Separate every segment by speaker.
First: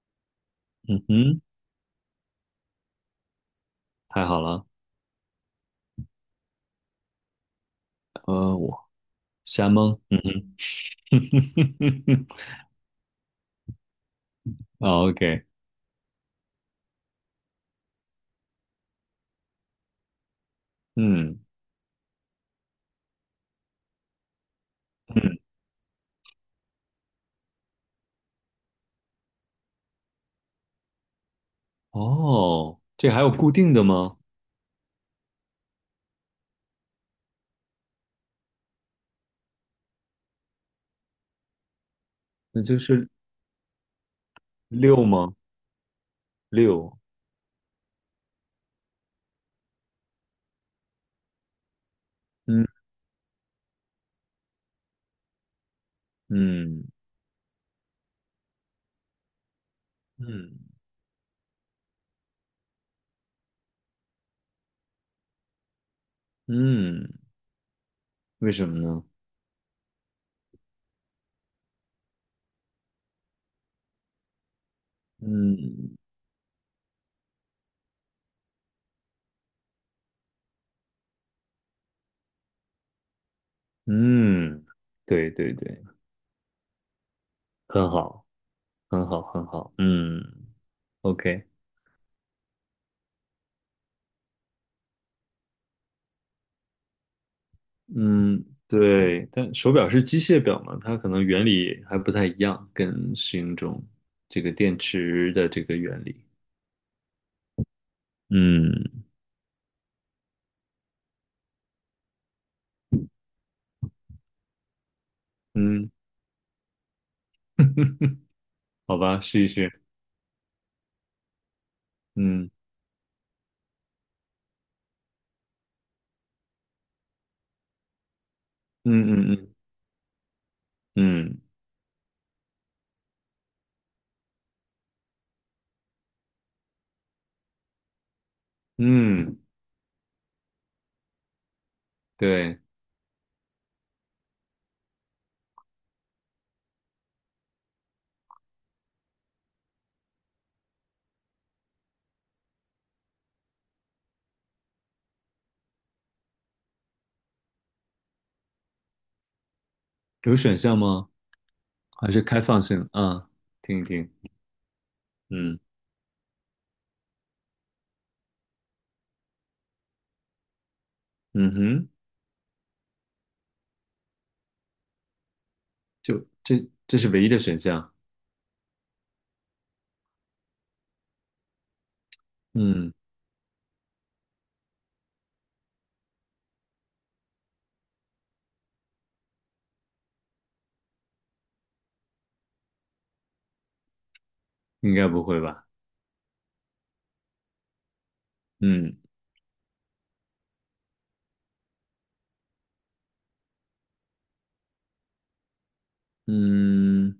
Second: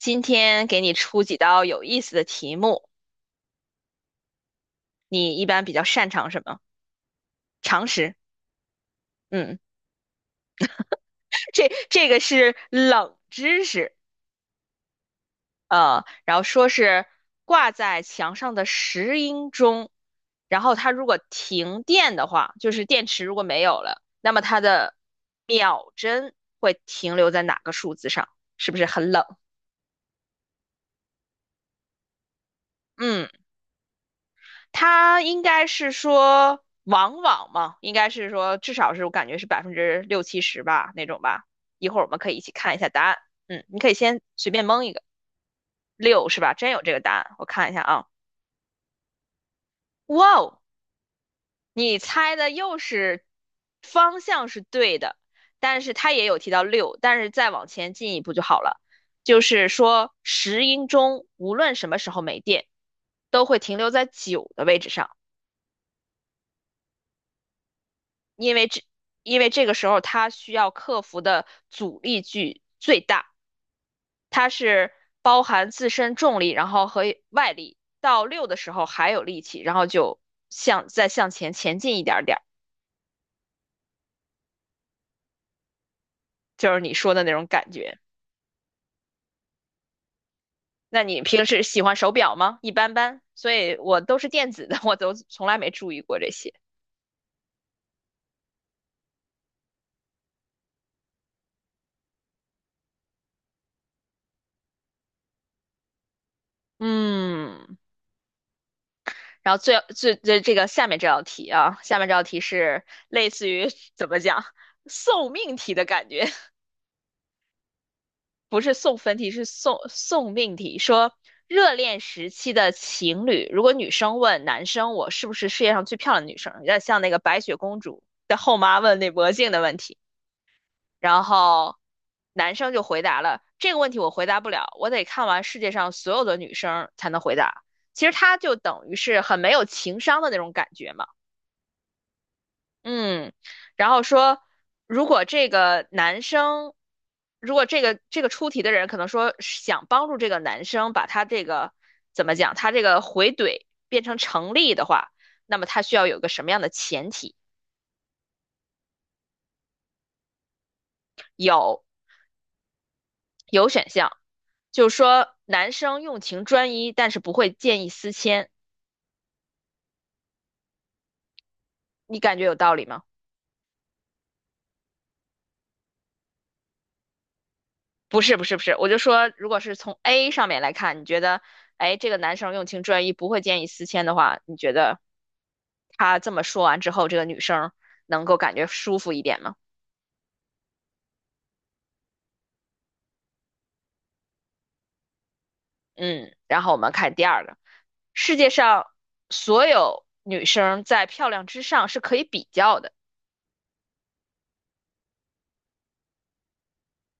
Speaker 1: 今天给你
Speaker 2: 嗯
Speaker 1: 出几
Speaker 2: 哼，
Speaker 1: 道有意思的题目，
Speaker 2: 太好了。
Speaker 1: 你一般比较擅长什么？常识，
Speaker 2: 我
Speaker 1: 嗯，
Speaker 2: 瞎蒙。嗯哼
Speaker 1: 这个是 冷知识，
Speaker 2: 啊，OK，
Speaker 1: 然后说是挂在墙上的石英钟，然后它如果
Speaker 2: 嗯
Speaker 1: 停电的话，就是电池如果没有了，那么它的
Speaker 2: 嗯，
Speaker 1: 秒针会停留在哪个数字上？是不是很冷？
Speaker 2: 哦，这还
Speaker 1: 嗯。
Speaker 2: 有固定的吗？
Speaker 1: 它应该是说往往嘛，应该是说至少是我感觉是百分之六七十吧那种吧。一会儿我们可以一起
Speaker 2: 那
Speaker 1: 看一
Speaker 2: 就
Speaker 1: 下答
Speaker 2: 是
Speaker 1: 案。嗯，你可以先随便蒙一个，
Speaker 2: 六吗？
Speaker 1: 六是吧？真有这
Speaker 2: 六。
Speaker 1: 个答案，我看一下啊。哇哦，你猜的又
Speaker 2: 嗯
Speaker 1: 是方向是对的，但是它也有提到
Speaker 2: 嗯
Speaker 1: 六，但是再往前进一步就好了。就是说
Speaker 2: 嗯
Speaker 1: 石英钟无论什么时候没电，都会停留在九的位置上。
Speaker 2: 嗯，为
Speaker 1: 因为
Speaker 2: 什么
Speaker 1: 这
Speaker 2: 呢？
Speaker 1: 因为这个时候它需要克服的阻力距最大，它是包含自
Speaker 2: 嗯
Speaker 1: 身重力，然后和外力。到六的时候还有力气，然后就向再向前前进一点点儿，
Speaker 2: 嗯，对对对，
Speaker 1: 就是你说的那种感
Speaker 2: 很
Speaker 1: 觉。
Speaker 2: 好，很好，很好。嗯
Speaker 1: 那你平
Speaker 2: ，OK。
Speaker 1: 时喜欢手表吗？一般般，所以我都是电子的，我都从来没注意过这些。
Speaker 2: 嗯，对，但手表是机械表嘛，它可能原理还不太一样，跟适应中这个电池的这个原理。
Speaker 1: 嗯，
Speaker 2: 嗯
Speaker 1: 然后最这个下面这道题啊，下面这道题是类似于怎么讲 送命题的
Speaker 2: 嗯，
Speaker 1: 感觉，不是
Speaker 2: 好
Speaker 1: 送分
Speaker 2: 吧，
Speaker 1: 题，
Speaker 2: 试
Speaker 1: 是
Speaker 2: 一
Speaker 1: 送
Speaker 2: 试。
Speaker 1: 送命题。说热恋时
Speaker 2: 嗯
Speaker 1: 期的情侣，如果女生问男生我是不是世界上最漂亮的女生，有点像那个白雪公主的后妈问那魔
Speaker 2: 嗯嗯
Speaker 1: 镜
Speaker 2: 嗯
Speaker 1: 的问题，然
Speaker 2: 嗯
Speaker 1: 后男生就回答了这个问题我回答不了，我得看完世界上所有的女生才能回答。其实他就等于是
Speaker 2: 嗯，
Speaker 1: 很没有情商的那种感觉嘛。
Speaker 2: 对，
Speaker 1: 嗯，然后说，如果这个男生，如果这个出题的人可能说是想帮助这个男生把他这个怎么讲，他这个回怼变成成立的话，那么他需要有个什么样的前提？
Speaker 2: 有选项吗？
Speaker 1: 有
Speaker 2: 还是开放性？啊，
Speaker 1: 有
Speaker 2: 听一
Speaker 1: 选
Speaker 2: 听。
Speaker 1: 项，就是说
Speaker 2: 嗯
Speaker 1: 男生用情专一，但是不会见异思迁，
Speaker 2: 嗯哼，
Speaker 1: 你感觉有道理吗？
Speaker 2: 就这是唯一的选项。
Speaker 1: 不是，不是，不是，我就说，如果是从 A 上面来看，你觉得，哎，这个男生用情
Speaker 2: 嗯，
Speaker 1: 专一，不会见异思迁的话，你觉得？他这么说完之后，这个女生能够感觉舒服一点吗？
Speaker 2: 应该不会吧？
Speaker 1: 嗯，然后我们看第二个，世界上
Speaker 2: 嗯
Speaker 1: 所有女生在漂亮之上是可以比较的。
Speaker 2: 嗯，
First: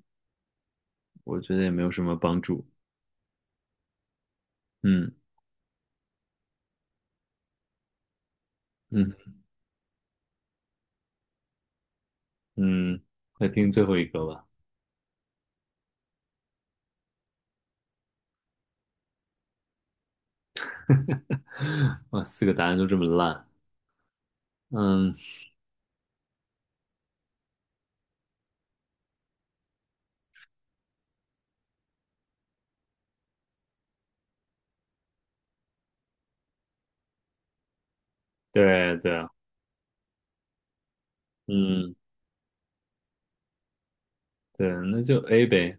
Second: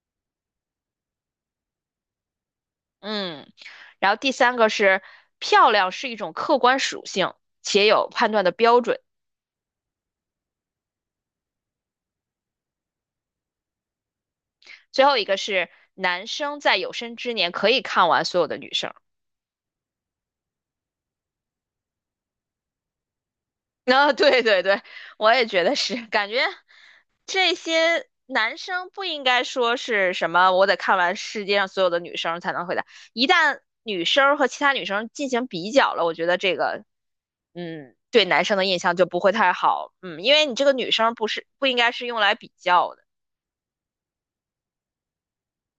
Speaker 2: 我觉得也没有什么帮助。
Speaker 1: 嗯，然后第三个是
Speaker 2: 嗯
Speaker 1: 漂亮是一种客观属性，且有判断的标准。
Speaker 2: 嗯嗯，来听最后一个吧。
Speaker 1: 最后一个是男生在有生之年可以看完所有的女生。
Speaker 2: 哇，四个答案都这么烂。
Speaker 1: 啊，对，对，对，
Speaker 2: 嗯，
Speaker 1: 我也觉得是，感觉这些男生不应该说是什么，我得看完世界上所有的女生才能回答。一旦女生和其他女生进行比较了，我觉得这个，嗯，对男生的印象
Speaker 2: 对
Speaker 1: 就不
Speaker 2: 对，
Speaker 1: 会太好，嗯，因为你这个女生不是不应该
Speaker 2: 嗯
Speaker 1: 是用来比较的，
Speaker 2: 对，那就 A 呗。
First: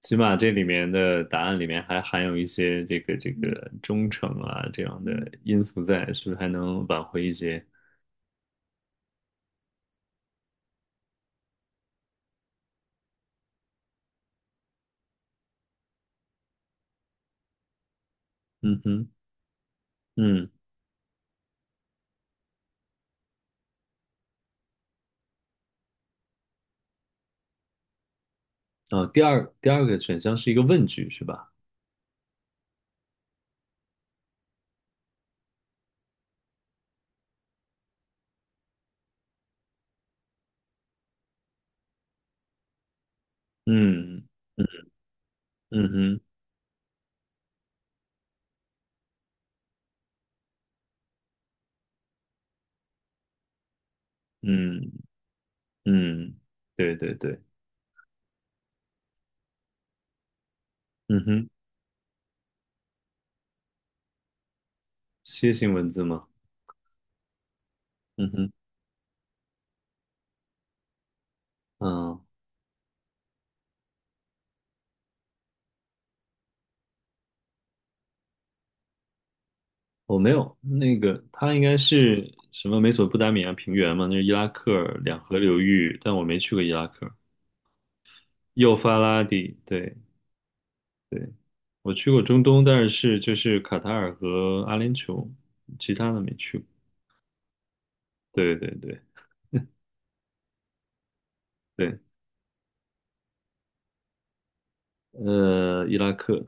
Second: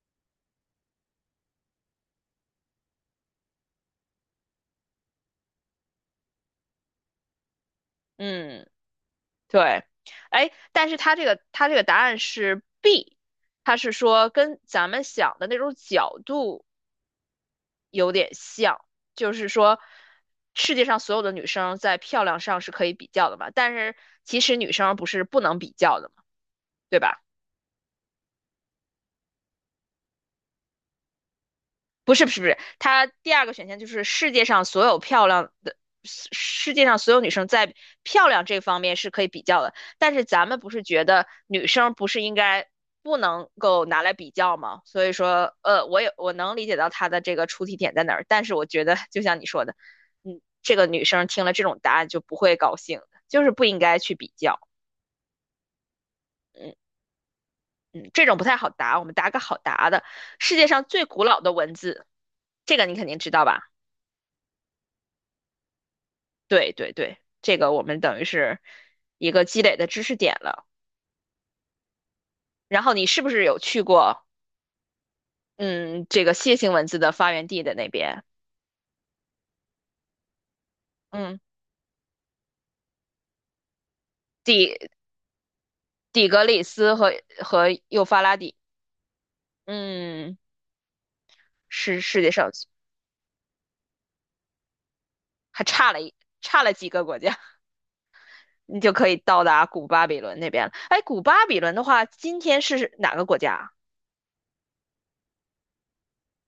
Speaker 2: 起码这里面的答案里面还含有一些这个忠诚啊这样的因素在，是不是还能挽回一些？
Speaker 1: 嗯，对，哎，但是他这个答案是 B，他是说跟咱们想的那种角度。有点像，
Speaker 2: 嗯哼，
Speaker 1: 就是说，
Speaker 2: 嗯，
Speaker 1: 世界上所有的女生在漂亮上是可以比较的嘛，但是其实女生不是不能比较的嘛，对吧？
Speaker 2: 哦，第二个选项是一个问句是吧？
Speaker 1: 不是，不是，不是，它第二个选项就是世界上所有女生在漂亮这方面是可以比较的，但是咱们不是觉得女生不是应该不能够拿来
Speaker 2: 嗯
Speaker 1: 比较吗？
Speaker 2: 嗯
Speaker 1: 所以说，
Speaker 2: 嗯
Speaker 1: 我也
Speaker 2: 哼，
Speaker 1: 我能理解到他的这个出题点在哪儿，但是我觉得就像你说的，嗯，这个女生听了这种答案就不会高兴的就是不应该去比较，
Speaker 2: 嗯嗯，
Speaker 1: 嗯
Speaker 2: 对对对，
Speaker 1: 嗯，这种不太好答，我们答个好答的，世界上最古
Speaker 2: 嗯
Speaker 1: 老
Speaker 2: 哼，
Speaker 1: 的文字，这个你肯定知道吧？
Speaker 2: 楔形文字吗？
Speaker 1: 对，对，对，这个我们等于
Speaker 2: 嗯哼，
Speaker 1: 是一个积累的知识点了。
Speaker 2: 嗯。
Speaker 1: 然后你是不是有去过，嗯，这个楔形文字的发源地的那边？
Speaker 2: 我没有，那个
Speaker 1: 嗯，
Speaker 2: 它应该是什么美索不达米亚平原嘛，那是伊拉克
Speaker 1: 底
Speaker 2: 两河流域，但我
Speaker 1: 底
Speaker 2: 没
Speaker 1: 格
Speaker 2: 去
Speaker 1: 里
Speaker 2: 过伊拉
Speaker 1: 斯
Speaker 2: 克。
Speaker 1: 和幼发拉底，
Speaker 2: 幼发拉底，对
Speaker 1: 嗯，
Speaker 2: 对，我
Speaker 1: 是
Speaker 2: 去
Speaker 1: 世
Speaker 2: 过
Speaker 1: 界
Speaker 2: 中
Speaker 1: 上
Speaker 2: 东，但是就是卡塔尔和阿联酋，
Speaker 1: 还差
Speaker 2: 其
Speaker 1: 了
Speaker 2: 他
Speaker 1: 一
Speaker 2: 的没去
Speaker 1: 差
Speaker 2: 过。
Speaker 1: 了几个国家，
Speaker 2: 对对
Speaker 1: 你就
Speaker 2: 对
Speaker 1: 可以到达古巴比伦那边了。哎，古巴比伦的
Speaker 2: 对，
Speaker 1: 话，今天是哪个国家啊？
Speaker 2: 伊拉克，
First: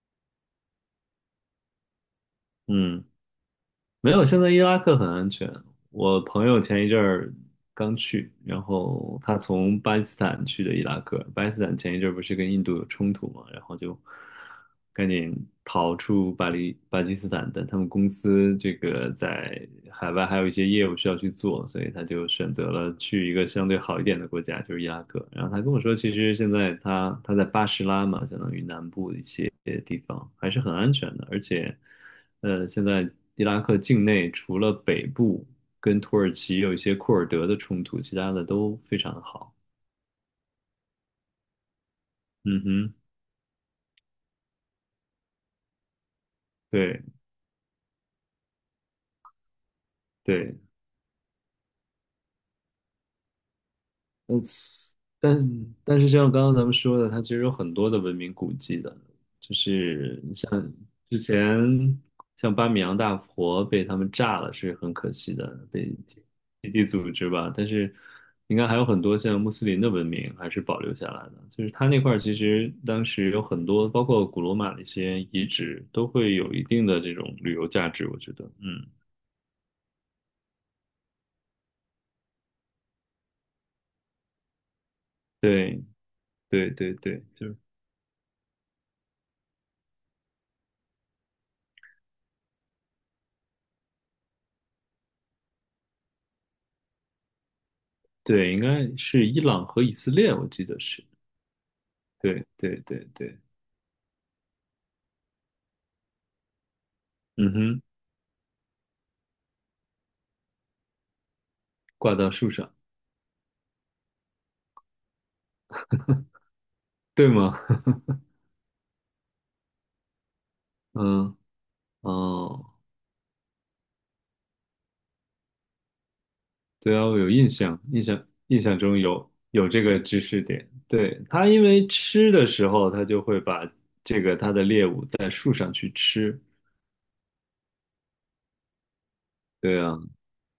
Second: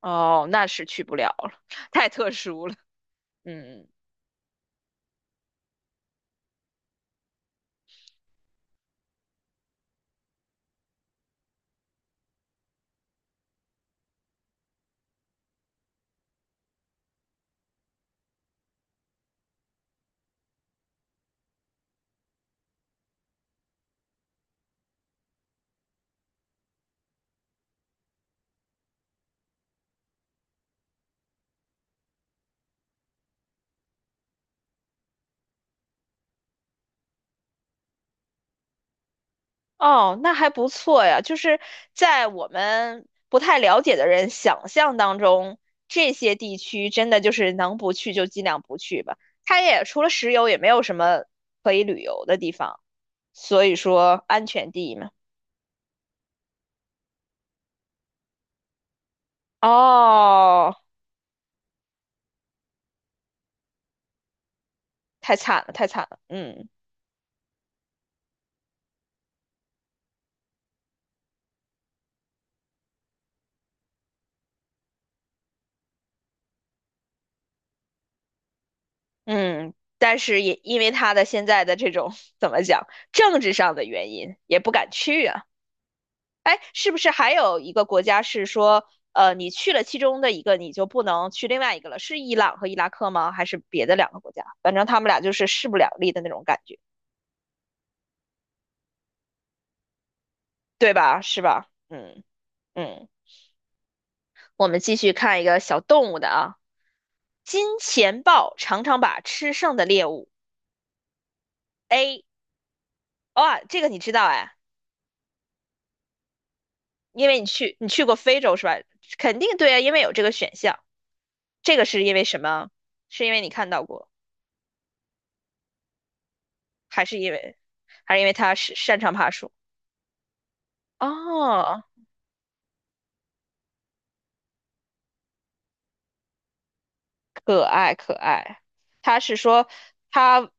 Speaker 1: 哦，那是去不了了，太特殊了。
Speaker 2: 嗯。
Speaker 1: 嗯。
Speaker 2: 没有，现在伊拉克很安全。我朋友前一阵儿刚去，然后他从巴基斯坦去的伊拉克。巴基斯坦前一阵儿不是跟印度有冲突嘛，然后就赶紧逃出巴基斯坦，但他们公司这个在海外还有一些业务需要去做，所以他就选择了去一个相对好一点的国家，就是伊拉克。然后他跟我说，其实现在他在巴士拉嘛，相当于南部的一些地方还是很安全的，而且。现在伊拉克境内除了北部跟土耳其有一些库尔德的冲突，其他的都非常的好。
Speaker 1: 哦，那还不错呀。就是在我
Speaker 2: 嗯哼，
Speaker 1: 们不太了解的人想象当中，这些地区
Speaker 2: 对
Speaker 1: 真的就是能不去就尽量不去吧。它也除了石油，
Speaker 2: 对，
Speaker 1: 也没有什么可以旅游的地方，所以说
Speaker 2: 嗯，
Speaker 1: 安全第一嘛。
Speaker 2: 但但是就像刚刚咱们说的，它其实有很多的文明古迹的，就是你像
Speaker 1: 哦，
Speaker 2: 之前像巴米扬大佛被他们炸了是很可
Speaker 1: 太
Speaker 2: 惜的，
Speaker 1: 惨了，太
Speaker 2: 被
Speaker 1: 惨了。
Speaker 2: 基
Speaker 1: 嗯
Speaker 2: 基地组织吧，但是应该还有很多像穆斯林的文明还是保留下来的，就是它那块儿其实当时有很多，包括古罗马的一些遗址，都会有一定的这种旅游价值，我觉得，嗯，
Speaker 1: 嗯，但是也因为他的现在的这种 怎么讲，政治上的原因，也不敢去啊。
Speaker 2: 对
Speaker 1: 哎，
Speaker 2: 对
Speaker 1: 是
Speaker 2: 对
Speaker 1: 不是
Speaker 2: 对，
Speaker 1: 还
Speaker 2: 就是
Speaker 1: 有一个国家是说，你去了其中的一个，你就不能去另外一个了？是伊朗和伊拉克吗？还是别的两个国家？反正他们俩就是势不两立的那种感觉，
Speaker 2: 对，应该是伊朗和以色列，我记得
Speaker 1: 对
Speaker 2: 是。
Speaker 1: 吧？是吧？嗯
Speaker 2: 对对对
Speaker 1: 嗯，
Speaker 2: 对，
Speaker 1: 我们继续看一个小动物的啊，
Speaker 2: 嗯
Speaker 1: 金
Speaker 2: 哼，
Speaker 1: 钱豹常常把吃剩的猎物 A，
Speaker 2: 挂到树上，
Speaker 1: 哇，这个你知道哎，因
Speaker 2: 对
Speaker 1: 为你
Speaker 2: 吗？
Speaker 1: 去你 去过非洲是吧？肯定对啊，因为有这个选项。
Speaker 2: 嗯
Speaker 1: 这个是因为什么？
Speaker 2: 哦，
Speaker 1: 是因为你看到过，
Speaker 2: 对
Speaker 1: 还
Speaker 2: 啊，
Speaker 1: 是
Speaker 2: 我有
Speaker 1: 因
Speaker 2: 印
Speaker 1: 为
Speaker 2: 象，印
Speaker 1: 还是
Speaker 2: 象
Speaker 1: 因为它
Speaker 2: 印
Speaker 1: 是
Speaker 2: 象中
Speaker 1: 擅长爬
Speaker 2: 有
Speaker 1: 树？
Speaker 2: 有这个知识点。对，它因
Speaker 1: 哦，
Speaker 2: 为吃的时候，它就会把这个它的猎物在树上去吃。
Speaker 1: 可爱可爱。他是说
Speaker 2: 对啊，
Speaker 1: 他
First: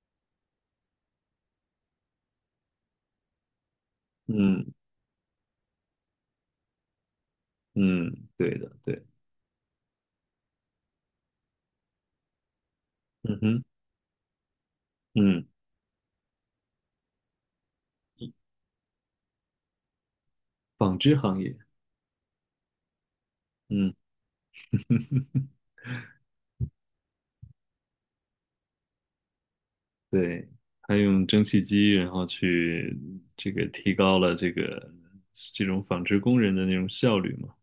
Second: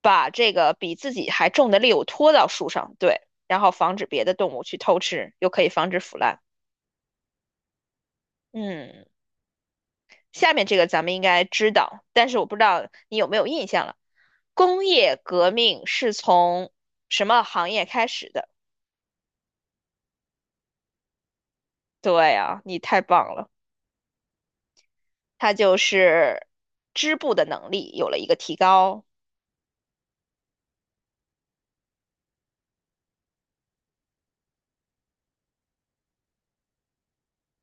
Speaker 1: 把这个比自己还重的猎物拖到树上，对，然后防止别的动物
Speaker 2: 嗯
Speaker 1: 去偷吃，又可以防止腐烂。
Speaker 2: 嗯，对的，
Speaker 1: 嗯，
Speaker 2: 对，
Speaker 1: 下面这个咱们应该知道，但是我不知道你有没
Speaker 2: 嗯
Speaker 1: 有
Speaker 2: 哼，
Speaker 1: 印象了。工业
Speaker 2: 嗯，
Speaker 1: 革命是从什么行业开始的？
Speaker 2: 纺织行业，
Speaker 1: 对啊，你太棒了，
Speaker 2: 嗯，
Speaker 1: 它就是织布的能力有了一个提高。
Speaker 2: 对，它用蒸汽机，然后去这个提高了这个这种纺织工人的那种效率嘛。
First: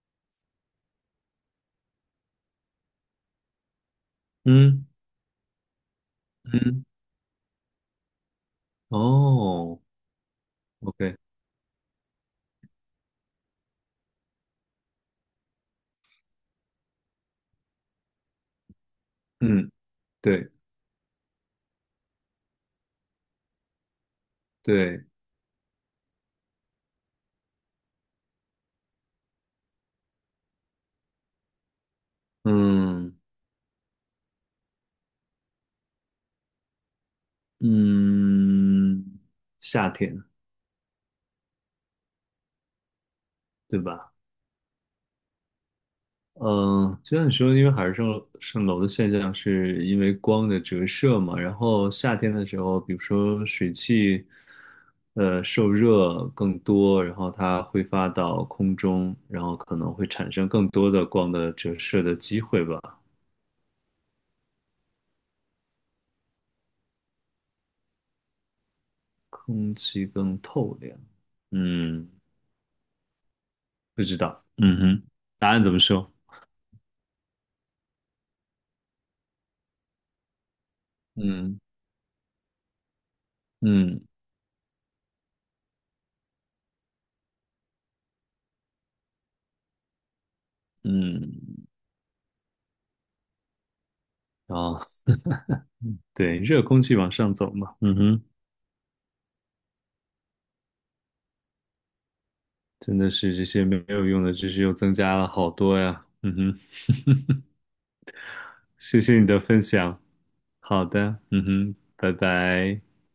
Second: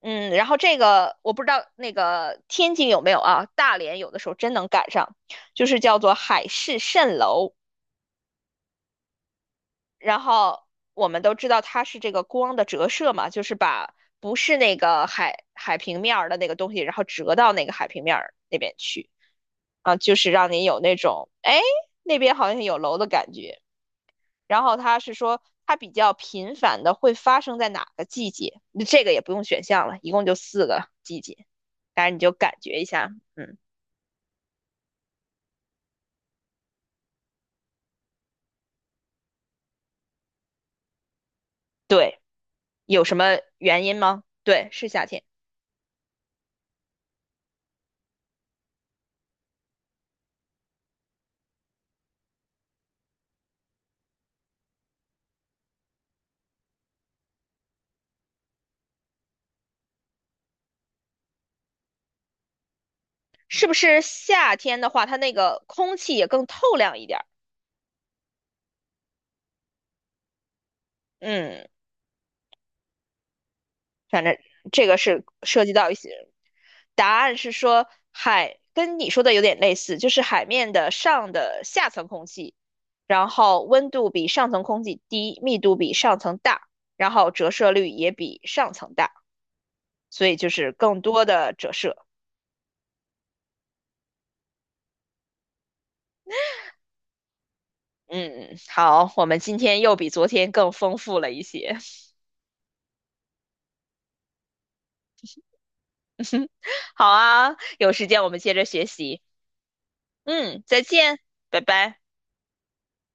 Speaker 1: 嗯，然后这个我不知道那个天津有没有啊，大连有的时候真能
Speaker 2: 嗯
Speaker 1: 赶上，就是叫做海市
Speaker 2: 嗯。
Speaker 1: 蜃楼。
Speaker 2: 哦
Speaker 1: 然后我
Speaker 2: ，OK，
Speaker 1: 们都知道它是这个光的折射嘛，就是把不是那个海平面儿的那个东西，然后折到那个海平面儿那边去
Speaker 2: 嗯，
Speaker 1: 啊，就是让
Speaker 2: 对
Speaker 1: 你有那种哎那边好像有楼的感觉。然后他
Speaker 2: 对，
Speaker 1: 是说它比较频繁的会发生在哪个季节？这个也不用选项了，一共就四个季节，当然你就感觉一下，
Speaker 2: 嗯
Speaker 1: 嗯，
Speaker 2: 嗯，夏天
Speaker 1: 对，有什么
Speaker 2: 对
Speaker 1: 原因
Speaker 2: 吧？
Speaker 1: 吗？对，是夏天，
Speaker 2: 嗯，就像你说的，因为海市蜃楼的现象是因为光的折射嘛，然后夏天的时候，比如说水汽，受热更多，然后它挥发到空中，然后可能会产生更多的光的折射的机会吧，
Speaker 1: 是不是夏天的话，它那个空气也更透亮一点儿？
Speaker 2: 空气更透亮，
Speaker 1: 嗯，
Speaker 2: 嗯。不知
Speaker 1: 反正
Speaker 2: 道。嗯
Speaker 1: 这个
Speaker 2: 哼，
Speaker 1: 是
Speaker 2: 答案
Speaker 1: 涉及
Speaker 2: 怎么
Speaker 1: 到一
Speaker 2: 说？
Speaker 1: 些答案是说海跟你说的有点类似，就是海面的上
Speaker 2: 嗯
Speaker 1: 的下层空气，然后温
Speaker 2: 嗯
Speaker 1: 度比上层空气低，密度比上层大，然后折射率也比上层大，所以就是更多的
Speaker 2: 嗯，
Speaker 1: 折射。
Speaker 2: 啊，对，热空气往上走嘛。嗯哼，
Speaker 1: 嗯，好，我们今天又比昨天更丰富了一些。
Speaker 2: 真的是这些没有用的知识又增加了好多呀。嗯哼，
Speaker 1: 好啊，有时间我们接着学
Speaker 2: 谢谢
Speaker 1: 习。
Speaker 2: 你的分享。
Speaker 1: 嗯，再
Speaker 2: 好
Speaker 1: 见，
Speaker 2: 的，嗯
Speaker 1: 拜
Speaker 2: 哼，
Speaker 1: 拜。
Speaker 2: 拜拜。